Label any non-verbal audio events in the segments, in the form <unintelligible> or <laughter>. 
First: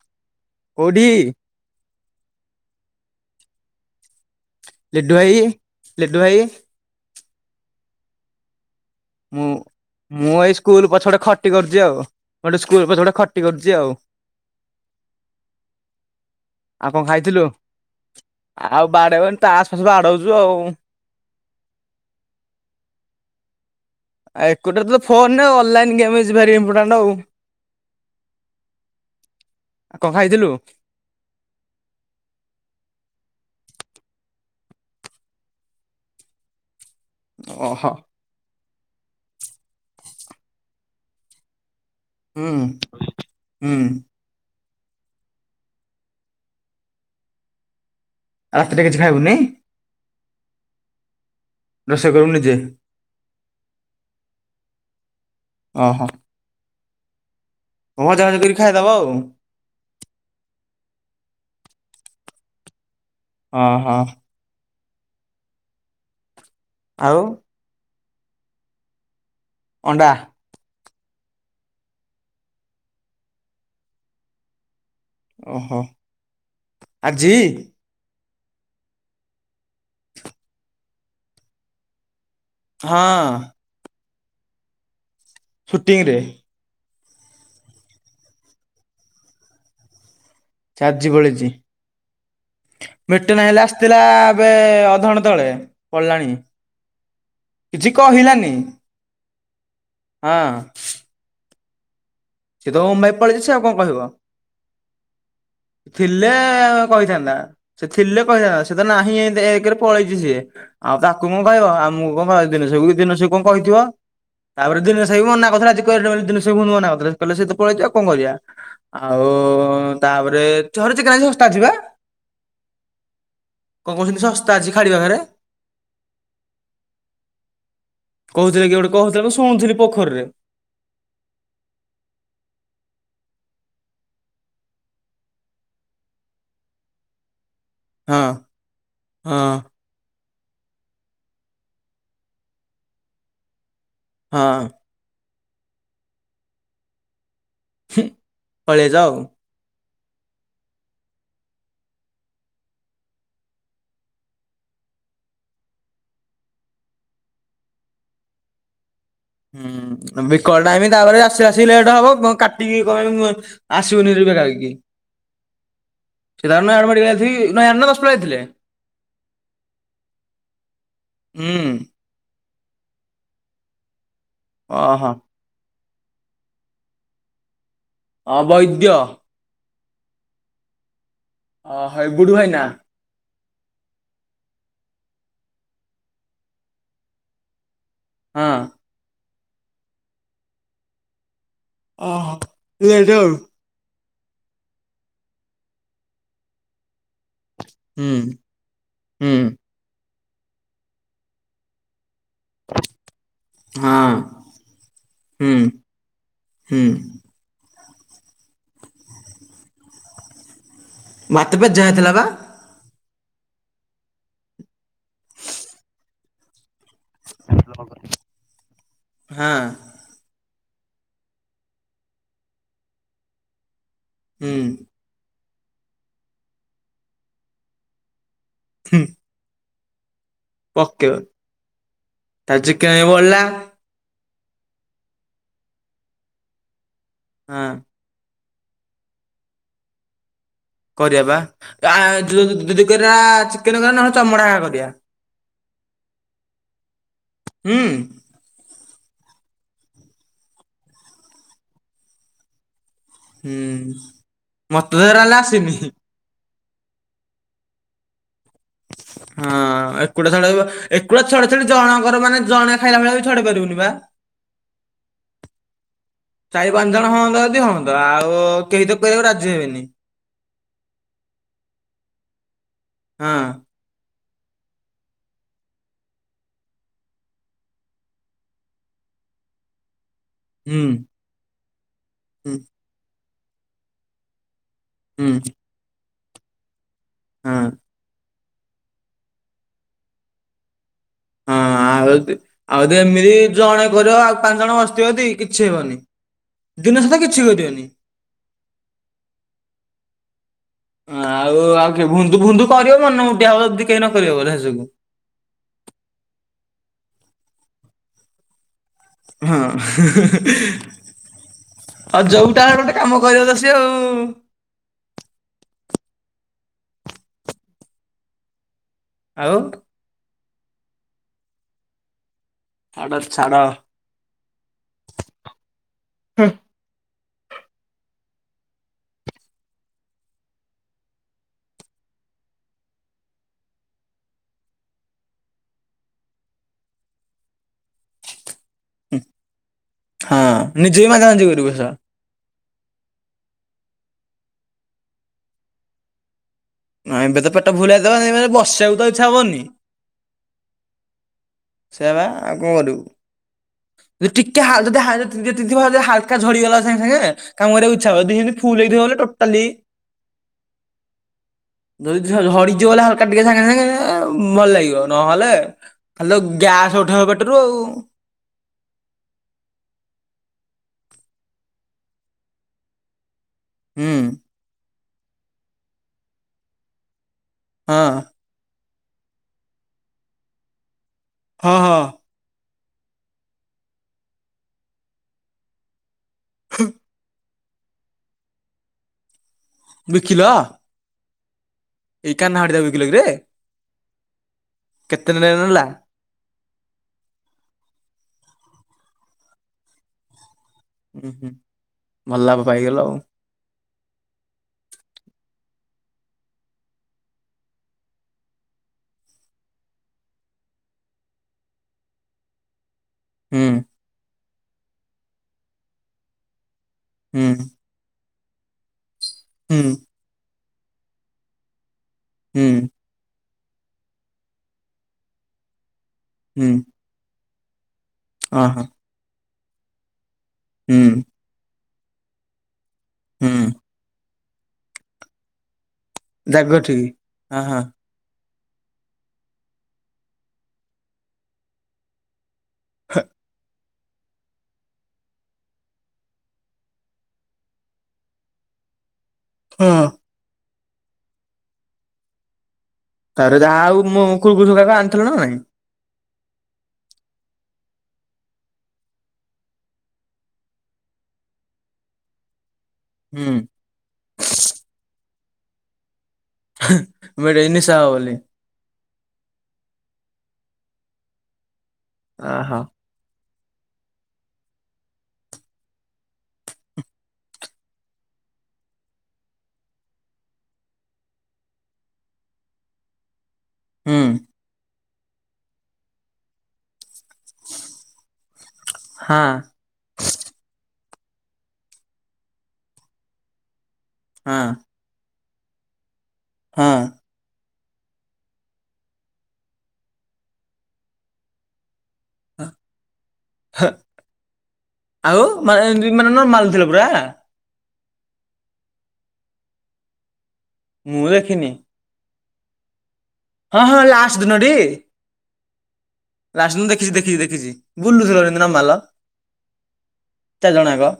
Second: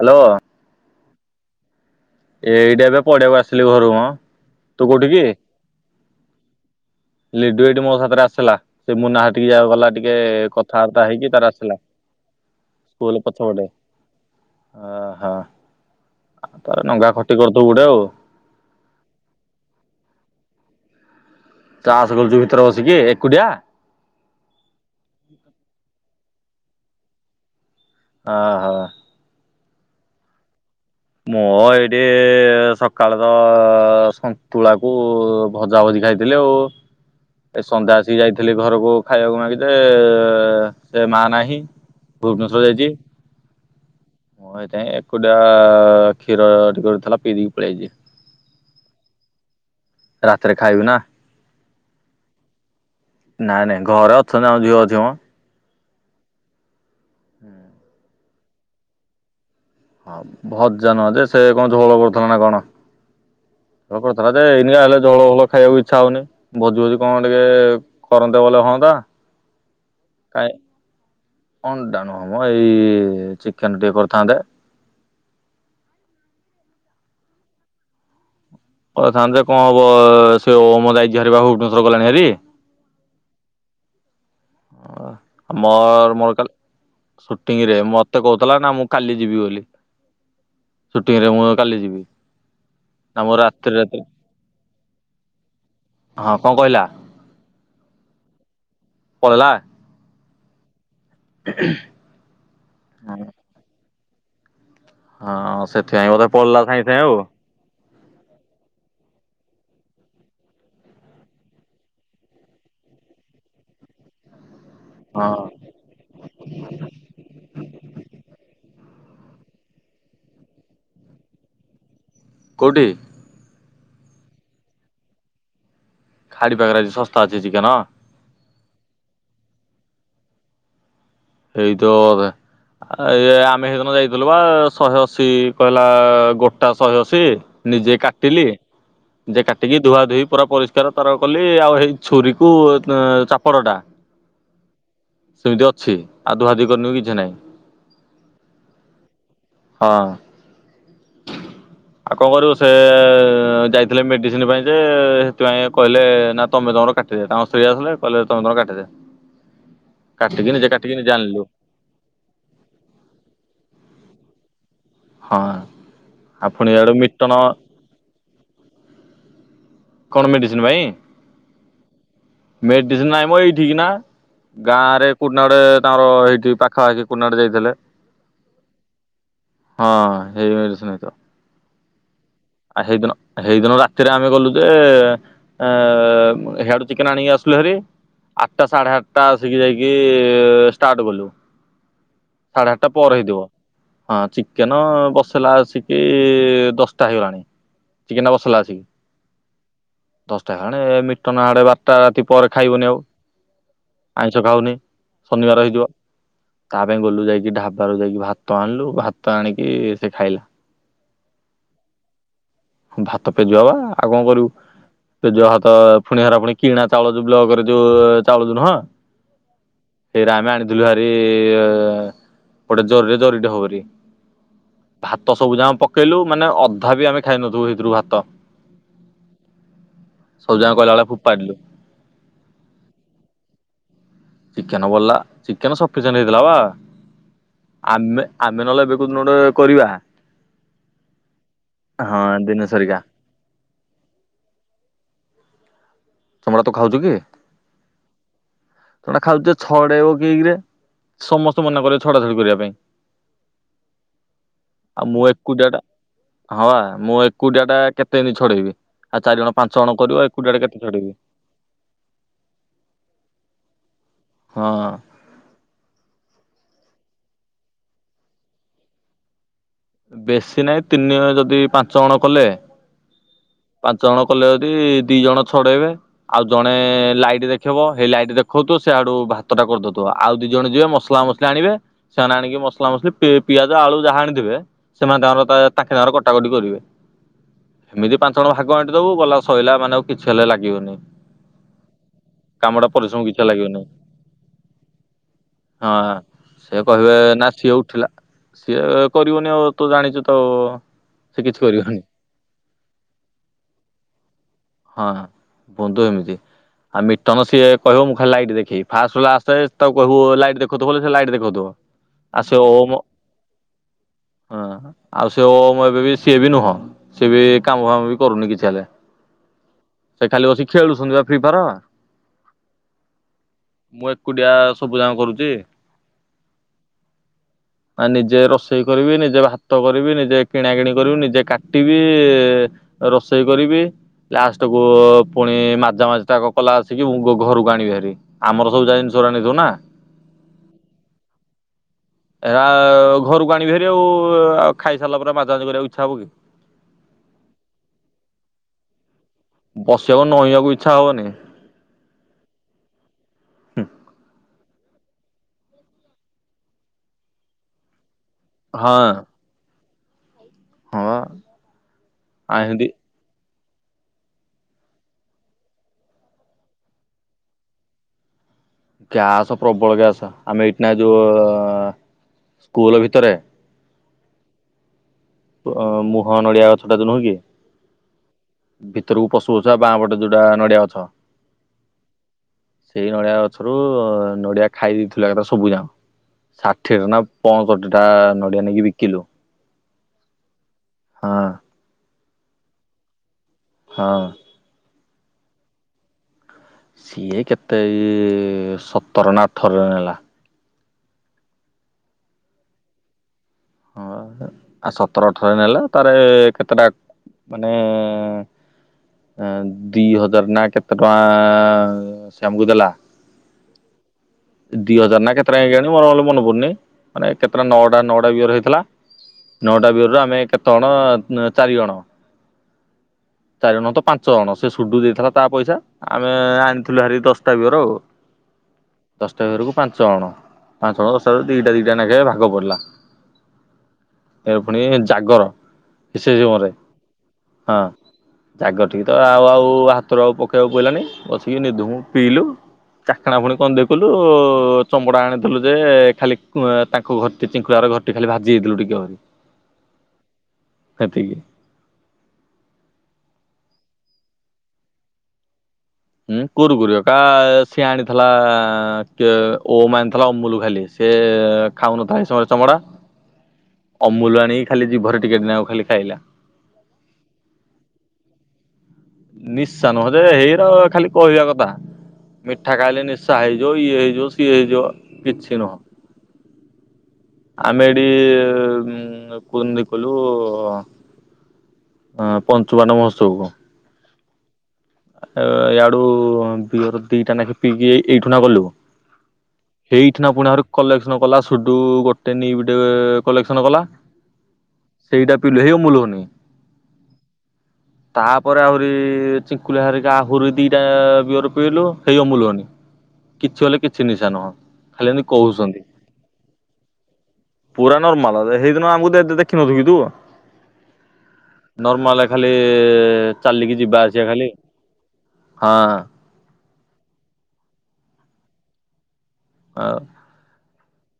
Hello. କୋଉଠି? ଏଇଟା ଏବେ ପଡିଆକୁ ଆସିଲି ଘରୁ ମଁ। ଲି୍ଡୁ ଭାଇ ଲି୍ଡୁ ଭାଇ। ଲିଡୁ ଏଇ ମୋ ସାଥିରେ ଆସିଲା। ସେ ମୁନା ହେଠିକି ମୁଁ ଗଲା ଟିକେ ମୁଁ ଏଇ ସ୍କୁଲ କଥାବାର୍ତ୍ତା ପଛ ପଟେ ହେଇକି ତାର ଖଟି ଆସିଲା। କରୁଛି ଆଉ ଗୋଟେ ସ୍କୁଲ ପଟ ପାଟି କରୁଛି ଆଉ। ଓହୋ ତାର ଆଉ କଣ ଲଙ୍ଗା ଖଟି ଖାଇଥିଲୁ? କରିଦବୁ ଗୋଟେ ଆଉ। ଆଉ ବାଡେଇବାନ ତଆସ ଫାସ ବାଡଉଛୁ ଆଉ। ଚାଷ କରୁଛୁ ଭିତରେ ବସିକି ଏକୁଟିଆ। ଆଉ ଏକୁଟା ତ phone online game very important ଆଉ। ଓହୋ। ଆ କ ଖାଇଥିଲୁ। ମୋ ଏଇଠି ସକାଳେ ତ ସନ୍ତୁଳାକୁ ଭଜା ଭଜିଖାଇଥିଲି ଆଉ। ଏ ଓହୋ ସନ୍ଧ୍ୟା ଆସିକି ଯାଇଥିଲି। ଘରକୁ ଖାଇବାକୁ ମାଗଥିଲେେ ସେ ମା ନାହିଁ। ହୁଁ ଭୁବନେଶ୍ଵର ଯାଇଛି ହୁଁ ମୁଁ ସେଇତି ପାଇ ଏକୁଟଆ। କ୍ଷୀର ଟିକେଥିଲା ପିଇ ଦେଇକି ପଳେଇଆଇଛି। ରାତିରେ କିଛି ଖାଇବୁନି। ରାତିରେ ଖାଇବି ନା। ରୋଷେଇ କରୁ ନିଜେ ନାଇଁ ନାଇଁ ଘରେ ଅଛନ୍ତି ଆମ ଝିଅ ଅଛି ମ। ଓ ହଁ। ହୁଁ। ଭଜା ଭାଜି କରି ଖାଇଦବ ଆଉ। ହଁ ଭଜା ନହେଲେ ସେ କଣ ଝୋଳ କରୁଥିଲା ନା କଣ ଓହୋ କରୁଥିଲା। ଏ ଏଇନକା ହେଲେ ଝଳ ଫଳ ଖାଇବାକୁ ଇଚ୍ଛା ହଉନି ଭୋଜି ଭୋଜି ଆଉ କଣ ଟିକେ କରନ୍ତେ ବଲେ ହୁଅନ୍ତା। ଅଣ୍ଡା। <unintelligible> ଅଣ୍ଡାଣୁ ନୁହମ ଏଇ ଚିକେନ ଟିକେ କରିଥାନ୍ତେ। ଓହୋ ଆଜି କର ଥନ୍ତେ ଯେ କଣ ହବ ସେ ଓମ ଯାଇଛି ହରି ବା ଭୁବନେଶ୍ୱର ଗଲାଣି ହେରି। ହଁ। ଓ ସୁଟିଂରେ ମୋର ମୋର କାଲି। ସୁଟିଂ ରେ ମତେ କହୁଥିଲା ନା ମୁଁ କାଲି ଯିବି ବୋଲି। ସୁଟିଂରେ ମୁଁ କାଲି ଯିବି। ନା ମୋର ମିଟନ୍ ହେଲେ ରାତିରେ ରାତିରେ ଆସିଥିଲା ଏବେ ଅଧଘଣ୍ଟା ତଳେ ପଳଣା ହଁ କଣ କହିଲା? କିଛି କହିଲାନି। ପକେଇଲା। ହଁ। <unintelligible> ସିଏ ତ ମୁମ୍ବାଇ ପଳେଇଛି ଆଉ କଣ କହିବ। ହଁ ସେଥିପାଇଁ ବୋଧେ ଥିଲେ ପଲା ସାଇଁ ସାଇଁ ଆଉ। କହିଥାନ୍ତା ସେ ଥିଲେ କଣ ହେଇଥାନ୍ତା ସେ ତ ନାହିଁ ଏନ୍ତେ ଏକରେ ପଳେଇଛି ସିଏ। ଆଉ ତାକୁ ମୁଁ କହିବ ଆଉ ମୁଁ କଣ କହିଥିଲି ସେ ଯେଉଁ ଦିନ ସେ କଣ କହିଥିବ। <unintelligible> ତାପରେ ଦିନେଶ ଭାଇ ବି ହଁ ମନା କଥିଲା ଆଜି <unintelligible> କଣ କରିବା ଆଉ ତାପରେ ରେ ଥରୁଛି କାଇଁ ଶସ୍ତା ଅଛି ବା। କୋଉଠି। କଣ କହୁଛନ୍ତି ଶସ୍ତା ଅଛି ଖାଡି ପାଖରେ। ଖାଡି ପାଖରେ ଆଜି ଶସ୍ତା ଅଛି ଚିକେନ। କହୁଥିଲେ କିଏ ଗୋଟେ କହୁଥିଲେ ମୁଁ ଶୁଣୁଥିଲି ପୋଖରୀରେ। ହେଇ ଥିବା ବୋଧେ। ଇଏ ଆମେ ସେଇଦିନ ଯାଇଥିଲୁ ବା ଶହେ ଅଶୀ କହିଲା ଗୋଟା ଶହେଅଶୀ। ନିଜେ ହଁ କାଟିଲି ହଁ ନିଜେ କାଟିକି ଧୁଆ ଧୋଇ ପୁରା ପରିଷ୍କାର ତାର କଲି ଆଉ ଏଇ ଛୁରୀକୁ ଚାପଡ଼ ଟା ହଁ। ସେମିତି ଅଛି ଆଉ ଧୁଆ ଧୁଇ କରିନି କିଛି ନାହିଁ। ପଳେଆଇଚ। ହଁ। ଆଉ କଣ କରିବୁ ସେ ଯାଇଥିଲେ ମେଡିସିନ ପାଇଁ ଯେ ସେଥିପାଇଁ କହିଲେ ନା ତମେ ତମର କା ସେଇଆ ତାଙ୍କ ସ୍ତ୍ରୀ ଆସିଲେ କହିଲେ ତମେ ତମର କାଟିିଦିଅ। ହୁଁ ତମେ ବିକଳ ଟାଇମି ତାପରେ ଆସି ଆସି ଲଟେ ହବ କାଟିକି କଣ ଆସିବୁନିାକି <unintelligible> ସ ନଣିକ ଯାଇିକି ହଁ ଆଉ ପୁଣି ଇଆଡୁ ମିଟନ <unintelligible> ନୟଣ ଦଶ ପଲା ଯାଇଥିଲେ କଣ ମେଡିସିନ ପାଇଁ ହୁଁ ମେଡିସିନ ନାଇଁମ ଏଇଠିକିନା ଗାଁ ରେ ଓହୋ କୁନଡେ ତାର ଏଇଠି ପାଖାପାଖି କୁନଡେ ଯାଇଥିଲେ। ଅବୈଦ୍ୟ। ହଁ ସେଇ ମେଡିସିନ ହେଇ ଥିବ। ଅ ହେ ଗୁଡ଼ୁ ଭାଇନା। ଆ ହେଇଦିନ ହେଇଦିନ ରାତିରେ ଆମେ ଗଲୁ ଯେ ଏଁ ହେଆଡୁ ଚିକେନ ଆଣିକି ଆସିଲୁ ହେରି ହଁ। ଆଟା ସାଢ଼େ ଆ ଟା ଆସିକି ଯାଇକି ଷ୍ଟାର୍ଟ କଲୁ ଓହୋ ସାଢେ ଆଟା ଲେଟ୍ ପରେ ଆଉ। ହେଇଥିବ। ହଁ ଚିକେନ ବସଲା ଆସିକି ଦଶଟା ହେଇଗଲାଣି। ହୁଁ ଚିକେନ ଟା ବସେଇଲା ଆସିକି ହୁଁ। ଦଶଟା ହାଣେ ମିଟନ ହାଡେ ବାରଟା ରାତି ପରେ ଖାଇବନି ଆଉ। ହଁ ଆଇଁଷ ଖାଉନି ହୁଁ ଶନିବାର ହେଇଯିବ ତା ହୁଁ। ପାଇଁ ଗଲୁ ଯାଇକି ଢା ଢାବାରୁ ଯାଇକି ଭାତ ଆଣିଲୁ ଭାତ ଆଣିକି ସେ ଖାଇଲା। ଭାତ ପେଯା ହେଥିଲା ପା। ଭାତ ପେଜୁଆ ଉରା ଆଉ କଣ କରିବୁ ପେଜୁଆ ଭାତ ପୁଣି ହେରା ପୁଣି କିଣା ଚାଉଳ ଯୋଉ ବ୍ଲକରେ ଯୋଉ ଚାଉଳ ଯୋ ନୁହଁ। ହଁ ସେଇରା ଆମେ ଆଣିଥିଲୁ ଭାରି ଗୋଟେ ଜରିରେ ଜରିଟେ ହବ ଭରି। ହୁଁ। ଭାତ ସବୁ ଯାଙ୍କ ପକେଇଲୁ ମାନେ ଅଧା ବି ଆମେ ଖାଇନଥିବୁ ସେଇଥିରୁ ଭାତ। ହୁଁ। ସବୁ ଯାଙ୍କ କଇଲା ଭଳିଆ ପକେଇବ ଫୋପାଡିଲୁ। ତା ଚିକେ କାଇଁ ବଳିଲା। ଚିକେନ ବଳିଲା ଚିକେନ ସଫିସେଣ୍ଟ୍ ହେଇଥିଲା ବା। ହଁ। ଆମେ ଆମେ ନହେଲେ ଏବେ କୋଉଦିନ ଟେ କରିବା। କରିବା ବା ଆ ହଁ ଜୋ ଦିନେଶ ହରିକା ଜଦିକରିବା ଚିକେନ କରି ନହେଲେ ଚମଡା କରିବା। ଚମଡ଼ା ତୁ ଖାଉଛୁ କି? ହୁଁ। ତା ଖାଉଛେ ଛଡେଇବ କିଏ କିିରେ ସମସ୍ତେ ମନା କରିବେ ଛଡା ଛଡି କରିବା ପାଇଁ। ହୁଁ ମତେ ଆଉ ମୁଁ ଧରା ହେଲା ଏକୁଟିଆ ଟା ଆସିନି। ହଁ ମୁଁ ଏକୁଟିଆ ଟା କେତେ ଦିନ ଛଡେଇବିଉ ଚାରିଣ ପାଞ୍ଚ ଜଣ କରିବ ଏକୁଟିଆ ଟା କେତେ ଛଡେଇବି। ଛଡ ଛ ଜଣଙ୍କର ମାନେ ଜଣେ ଖାଇଲା ଭଳିଆ ଛଡେଇ ପାରିବୁନି ବା। ହଁ। ଚାରି ପାଞ୍ଚ ଜଣ ହଅନ୍ତା ଯଦି ହୁଅନ୍ତା ଆଉ କେହି ତ କରିବାକୁ ରାଜି ହେବେନି। ବେଶୀ ନାହିଁ ତିନି ଯଦି ପାଞ୍ଚ ଜଣ କଲେ। ହୁଁ। ପାଞ୍ଚ ଜଣ କଲେ ଯଦି ଦି ଜଣ ଛଡେଇବେ। ଆଉ ଜଣେ ଲାଇଟ୍ ଦେଖେଇବ ସେଇ ଲାଇଟ ଦେଖଉଥୁ ସେଆଡୁ ଭାତ ଟା କରିଦଉୁ। ଆଉ ଦି ଜଣ ହୁଁ ଯିବେ ମସଲା ମସଲି ଆଣିବେ ସେମାନେ ହୁଁ ଆଣିକି ମସଲା ମସଲି ପିଆଜ ଆଳୁ ଯାହା ଆଣିଥିବେ। ସେମାନେ ତାଙ୍କର ତାଙ୍କେ ତାଙ୍କର କଟାକଟି କରିବେ। ହୁଁ। ଏମିତି ପାଞ୍ଚ ଜଣ ଭାଗ ଆଣ୍ଟିଦବୁ ବଲା ସରିଲା ମାନେ ଆଉ କିଛି ହେଲେ ଲାଗିବନି। ହଁ ଆଉ କାମଟା ଆଉ ପରିଶ୍ରମ ଏମିତି କିଛି ଲାଗିବନି ଜଣେ କରିବ ଆଉ ପାଞ୍ଚ ଜଣ ବସିଥିବ ଦି କିଛି ହେବନି। ହଁ ସେ ଦିନ କହିବେ ସାରା କିଛି ନା ସିଏ କରିବନି ଉଠିଲା ସିଏ କରିବନି ଆଉ ତୁ ଜାଣିଛୁ ତ? ସେ କିଛି ଆଉ କରିବନି ଆଉ ବୁନ୍ଦୁ ଫୁନ୍ଦୁ କରିବ ମନୋବୁଟିଆ କେହି ନକିବ ସବୁ। ହଁ ବୁନ୍ଧୁ ଏମିତି ଆଉ ମିଟନ ସିଏ କହିବ ମୁଁ ଖାଲି ଲାଇଟ୍ ଦେଖେଇବି। ଫାଷ୍ଟ ରୁ ଲାଷ୍ଟ ହଁ ଆସେ ତାକୁ କହିବୁ ଲାଇଟ୍ ଦେଖଥିବ ସେ ଲାଇଟ୍ ଦେଖଉଥିବ ଆଉ ସେ ଯୋଉଟା ଗୋଟେ କାମ କରିବ ତ ସେ ଆଉ। ହଁ ଆଉ ସେ ଓଁ ଏବେ ବି ସିଏ ବି ନୁହଁ ସିଏ ବି କାମ ଫାମ ବି କରୁନି କିଛି ହେଲେ। ଆଉ ସେ ଖାଲି ବସି ଖେଳୁଛନ୍ତି ବା ଫ୍ରି ଫାୟାର। ଆଉ ଛାଡ ଛାଡ ମୁଁ ଏକୁଟିଆ ସବୁ ଯାକ କରୁଛି। ଆଉ ନିଜେ ରୋଷେଇ କରିବି ନିଜ ନିଜେ ଭାତ କରିବି ନିଜେ କିଣା କିିଣି କରିବି ନିଜେ କାଟିବି ରୋଷେଇ କରିବି। ଲାଷ୍ଟ କୁ ପୁଣି ମାଜା ମାଜା ତା କଲା ଆସିକି ମୁଁ ଘରକୁ ଆଣିବି ଭାରି। ଆମର ସବୁ ଜିନିଷ ଗୋରା ନେଇଥିବୁ ନା? ହଁ ନିଜେ ବି ମାଯା ମୁଜି କରିବୁ। ଏ ରା ଘରକୁ ଆଣିବି ଭାରି ଖାଇସାରିଲା ପରେ ମାଜାମଜି କରିବାକୁ ଇଚ୍ଛା ହବ କି? ଏମିତି ତ ପେଟ ଫୁଲୁ ହେଇଯାଇଥିବ ଏମିତି ବସିବାକୁ ଇଛା ହବନି। ବସିବାକୁ ନଇବାକୁ ଇଚ୍ଛା ହବନି। ସେବା ଆଉ କଣ କରିବୁ। ଟିକେ ହା ଟିକେ ହାଲକା ଝଡିଗଲା ସାଙ୍ଗେ ସାଙ୍ଗେ କାମ କରିବାକୁ ଇଛା ହ ଫୁଲ ହଁ ହେଇଥିବ ବୋଲି ଟୋଟାଳି ହଁ ଯଦି ଆ ଝଡି ଏମିତି ବୋଲି ହା କାଟ ଟିକେ ସାଙ୍ଗେ ସାଙ୍ଗେ ଭଲ ଲାଗିବ। ନହଲେ ଖାଲିତ ଗ୍ୟାସ୍ ଉଠେଇବ ପେଟରୁ ଆଉ। ଗ୍ୟାସ ପ୍ରବଳ ଗ୍ୟାସ ଆମେ ଏଇଠି ନା ଯୋଉ ସ୍କୁଲ ଭିତରେ ହୁଁ। ମୁହଁ ନଡ଼ିଆ ଗଛଟା ଯଉ ନୁହଁ କି? ହଁ। ଭିତରକୁ ପଶୁ ପଶୁକା ବାଁ ପଟେ ଯୋଉଟା ନଡିଆ ଅଛ। ହଁ ହଁ। ସେଇ ନଡିଆ ଗଛରୁ ନଡିଆ ଖାଇ ଦେଇେଇଥିଲୁ କେଥା ସବୁ ଯାକ ଷାଠିଏ ଟ ନା ପଅଁଷଠି ଟା ନଡ଼ିଆ ନେଇକି ବିକିଲୁ। ବିକିଲ? ହଁ। ଏଇ କାହ୍ନଆ ଘଟିଦା ବିକିଲ କିରେ? ହଁ। କେତେ <unintelligible> ନେଲା? ସିଏ କେତେ ଏଇ ସତର ନା ଅଠରରେ ନେଲା। ହୁଁ ହୁଁ ଭଲ ଲାଭ ପାଇଗଲ ଆଉ। ହଁ ଆ ସତର ଅଠର ନେଲା ତାରେ କେତଟା ମାନେ ଅ ଦି ହଜାର ନା କେତେ ଟଙ୍କା ସେ ଆମକୁ ଦେଲା। ହୁଁ। ଦି ହଜାର ନା କେତେଟା କେଇଜାଣି ମରଲେ ମନେ ପଡୁନି। ମାନେ କେତେଟା ହୁଁ ନଅଟା ନଅଟା ବିଅର ହେଇ ଥିଲା ହୁଁ ନଅଟା ବିଅର ରୁ ଆମେ କେତେ ଜଣ ଚାରି ଜଣ। ହୁଁ। ଚାରି ଜଣ ନୁହଁ ତ ପାଞ୍ଚ ଜଣ ସେ ସୁଡୁ ଦେଇଥିଲା ତା ପଇସା ଆମେ ଆଣିଥିଲୁ ହାରି ଦଶଟା ବିଅର ଆଉ। ଅଁ ହଁ। ଦଶଟା ବିଅରକୁ ପାଞ୍ଚ ଅଣ, ପାଞ୍ଚ ହୁଁ। ଅଣ ଦଶଟା ଦିଟା ଦିଟା ନେଖ ଭାଗ ପଡିଲା। ହୁଁ। ଏ ପୁଣି ଜାଗର ସେ ସମୟରେ ହଁ। ଜାଗର ଟିକ ତ ଆଉ ଆଉ ହାତରୁ ଆଉ ପକେଇବାକୁ ପଇଲାନି ବସିକି ନିଧୁମୁ ପିଇଲୁ। ଚାଖଣା ପୁଣି କଣ ଦେଖଲୁ ଚମଡ଼ା ଆଣିଥିଲୁ ଯେ ଖାଲି ତାଙ୍କ ଘରଟି ଚିଙ୍କୁଡ଼ାର ଘରଟି ଖାଲି ଭାଜିଯାଇଥିଲୁ ଟିକେ ଆଉ ହଁ। ହେତିକି। ତାରେ ଯାହା ଆଉ ମୁଁ କୁକୁୁୁ କାକୁ ଆଣିଥିଲ ନା ନାଇଁ। ହୁଁ କୁରୁ କୁରି କା ସିଏ ଆଣିଥିଲା କେ ଓମ୍ ଆଣିଥିଲା ଅମୁଲ ଖାଲି। ସେ ଖାଉନଥାଏ ସହଜେ ଚମଡ଼ା। ହୁଁ। ଅମୁଲ ଆଣିକି ଖାଲି ଜୀଭରେ ଟିକେ ନାଗୁ ଖାଲି ଖାଇଲା। <unintelligible> ନିଶା ହବ ବୋଲି। ନିଶା ନୁହଁ ଯେ ହେଇ ର ଖାଲି କହିବା କଥା ମିଠା ଅହ ଖାଇଲେ ନିସା ସା ହେଇଯିବ, ଇଏ ହେଇଯିବ, ସିଏ ହେଇଯିବ କିଛି ନୁହଁ। ଆମେ ଏଠି କୁନ୍ତିି କଲୁ ହ ପଞ୍ଚୁବାଣ ମହୋତ୍ସବ କୁ। ହୁଁ। ଇଆଡୁ ବିୟର ଦିଟା ନେଖେ ପିଇକି ଏଇଠୁ ନା ଗଲୁ। ହଁ। ସେଇଠିନା ପୁଣି ଆ କଲେକ୍ସନ କଲା ସୁଡୁ ଗୋଟେ ନିବ ଟେ କଲେକ୍ସନ କଲା। ହଁ। ସେଇଟା ପିଇଲୁ <unintelligible> ହଁ। ତାପରେ ଆହୁରି ଚିଙ୍କୁଲା ହୋରିକା ଆହୁରି ଦୁଇଟା ବିୟର ପିଇଲୁ। ସେଇ ଅମୁଲ <unintelligible> କିଛି ବୋଲି କିଛି ନିଶା ନୁହଁ। ଖାଲି ଏମିତି ଆଉ କହୁଛନ୍ତି। ମାନେ ଏମତି ନର୍ମାଲ ଥିଲା ପୁରା? ପୁରା ନର୍ମାଲ ସେଇଦିନ ଆମକୁ ଦେ ଦେଖିନଥିବୁକି ତୁ? ମୁଁ ଦେଖିନି। ନର୍ମାଲ ଖାଲି ଚାଲିକି ହଁ ହଁ ଯିବା ଆସିବା ଲାଷ୍ଟ ଖାଲି ଦିନଟି? ହଁ। ଲାଷ୍ଟ ଦିନ ଦେଖିଚି ଦେଖିଚି ଦେଖିଚି ବୁଲୁଥିଲ ସେଦିନ ନମାଲ। ହଁ। ଚାରି ଜଣ ଯାଙ୍କ।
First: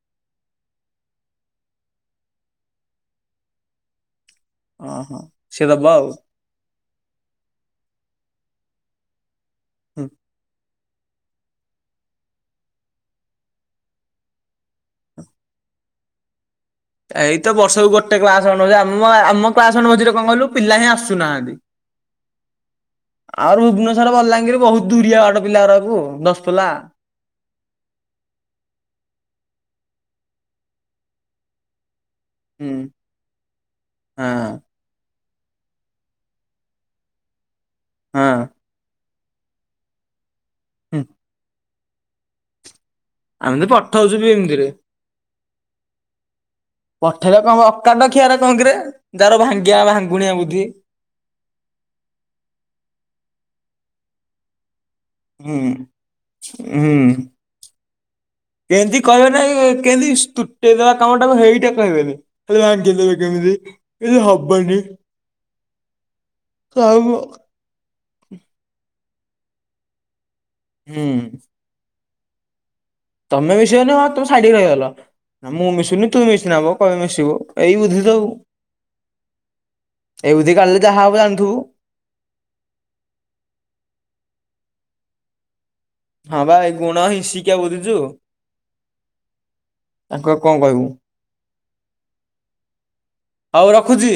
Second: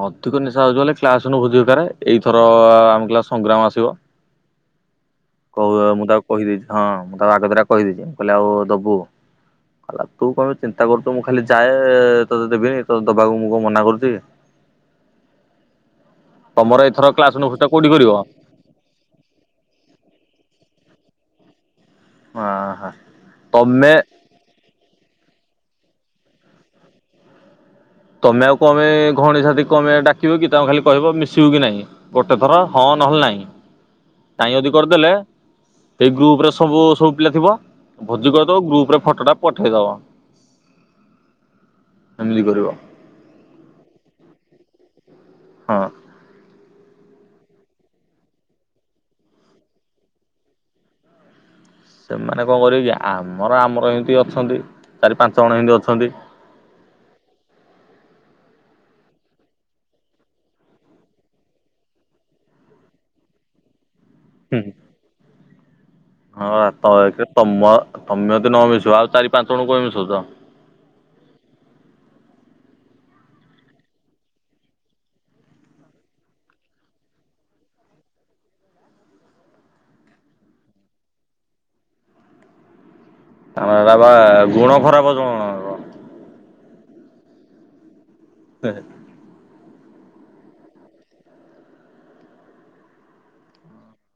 ଅଧିକ ନିଶା ହଉଚି ବଲେ କ୍ଲାସୁ ଭୋଜି ଦରକାର ଏଇଥର ଆମେ କ ସଂଗ୍ରାମ ଆସିବ। ଓହୋ। ସିଏ କଉ ଦବ ମୁଁ ଆଉ। ତା କହିଦେଇଚି ହଁ ମୁଁ ତାକୁ ଆଗ ତରିକା କହିଦେଇଚି ମୁଁ କହିଲି ଆଉ ଦବୁ ହେଲା ତୁ କଣ ବେଶି ଚି ନ୍ତା କରୁଚୁ, ମୁଁ ଖାଲି ଯାଏ ତୋତେ ଦେବିନି ତତେ ଦବାକୁ ମୁଁ କଣ ମନା କରୁଚି? ତମର ଏଥର କ୍ଲାସ୍ ନୁ ଏଇତ ଆଫିସ୍ ଟା ବର୍ଷକୁ କୋଉଠି କରିବ? ଗୋଟେ କ୍ଲାସ ଆମ ଆମ କ୍ଲାସ <unintelligible> ମଝିରେ କଣ କହିଲୁ ପିଲା ହିଁ ଆସୁନାହାନ୍ତି। ହଁ ହଁ ଆଉ ତମେ ଭୁବନେଶ୍ଵର, ବଲାଙ୍ଗୀର ବହୁତ୍ ଦୂରିଆ ବାଟ ପିଲାଗୁରାକୁ <unintelligible> ତମେ ଆଉ କଣ ପାଇଁ ଘଉଣି ସାଥି କଣ ପାଇଁ ଆମେ ଡାକିବ କି, ତାଙ୍କୁ ଖାଲି କହିବ ମିଶିବୁ କି ନାଇଁ? ଗୋଟେଥର ହୁଁ। ହଁ ନହେଲେ ନାଇଁ, ନାଇଁ ହଁ ଯଦି କରିଦେଲେ ସେଇ ଗ୍ରୁପ୍ ରେ ସବୁ-ସବୁ ପିଲା ଥିବ, ଭୋଜି ହଁ କରିଦବ ଗ୍ରୁପ୍ ରେ ଫଟ ଟା ପଠେଇଦବ। ହୁଁ। ଏମିତି କରିବ। ଆମେ ତ ପଠଉଛୁ ବି ଏମିତିରେ। ହଁ। ପଠେଇରେ କଣ ହବ, ଅକାଣ୍ଡ ଖିଆର କଣ କିରେ ଯାର ଭାଙ୍ଗିଆ ଭାଙ୍ଗୁଣିଆ ବୁଦ୍ଧି। ସେମାନେ କଣ କରିବେ କି ଆମର-ଆମର ଏନ୍ତି ଅଛନ୍ତି ଚାରି ପାଞ୍ଚ ହୁଁ ଜଣ ଏନ୍ତିି ଅଛନ୍ତି। ହୁଁ। କେନ୍ତି କହିବେ ନାହିଁ କେନ୍ତି ତୁଟେଇ ଦବା କାମ ଟାକୁ ହେଇଟା କହିବେନି। ଖାଲି ଭାଙ୍ଗିଦେବ କେମିତି। କିଛି ହବନି ହଁ ତ କାମ। ତମ ତମେ ଯଦ ନ ମିଶିବ, ଆଉା ଚାରି ପାଞ୍ଚ ଜଣଙ୍କୁ କାଇଁ ମିସୋଉଚ? ହୁଁ। ତମେ ମିଶିବନି ହଁ ତମେ ସାଇଡ୍ ହେଇ ରହିଗଲ। ନାଁ ମୁଁ ମିଶୁନି ତୁ ମିଶିନା ବ କଣ ପାଇଁ ମିଶିବ ଏଇ ବୁଦ୍ଧି ସବୁ। ଏଇ ବୁଦ୍ଧି କାଢ଼ିଲେ ଯାହା ହବ ଜାଣିଥବୁ। ଆମର <unintelligible> ଗୁଣ ଖରାପ ଜଣ ଜଣଙ୍କର। ହଁ ବା ଏ ଗୁଣ ହିନ୍ସିକା ବୁଝୁଚୁ। <unintelligible> ତାଙ୍କୁ ଆଉ କଣ କହିବୁ। ହଉ ରଖୁଚି।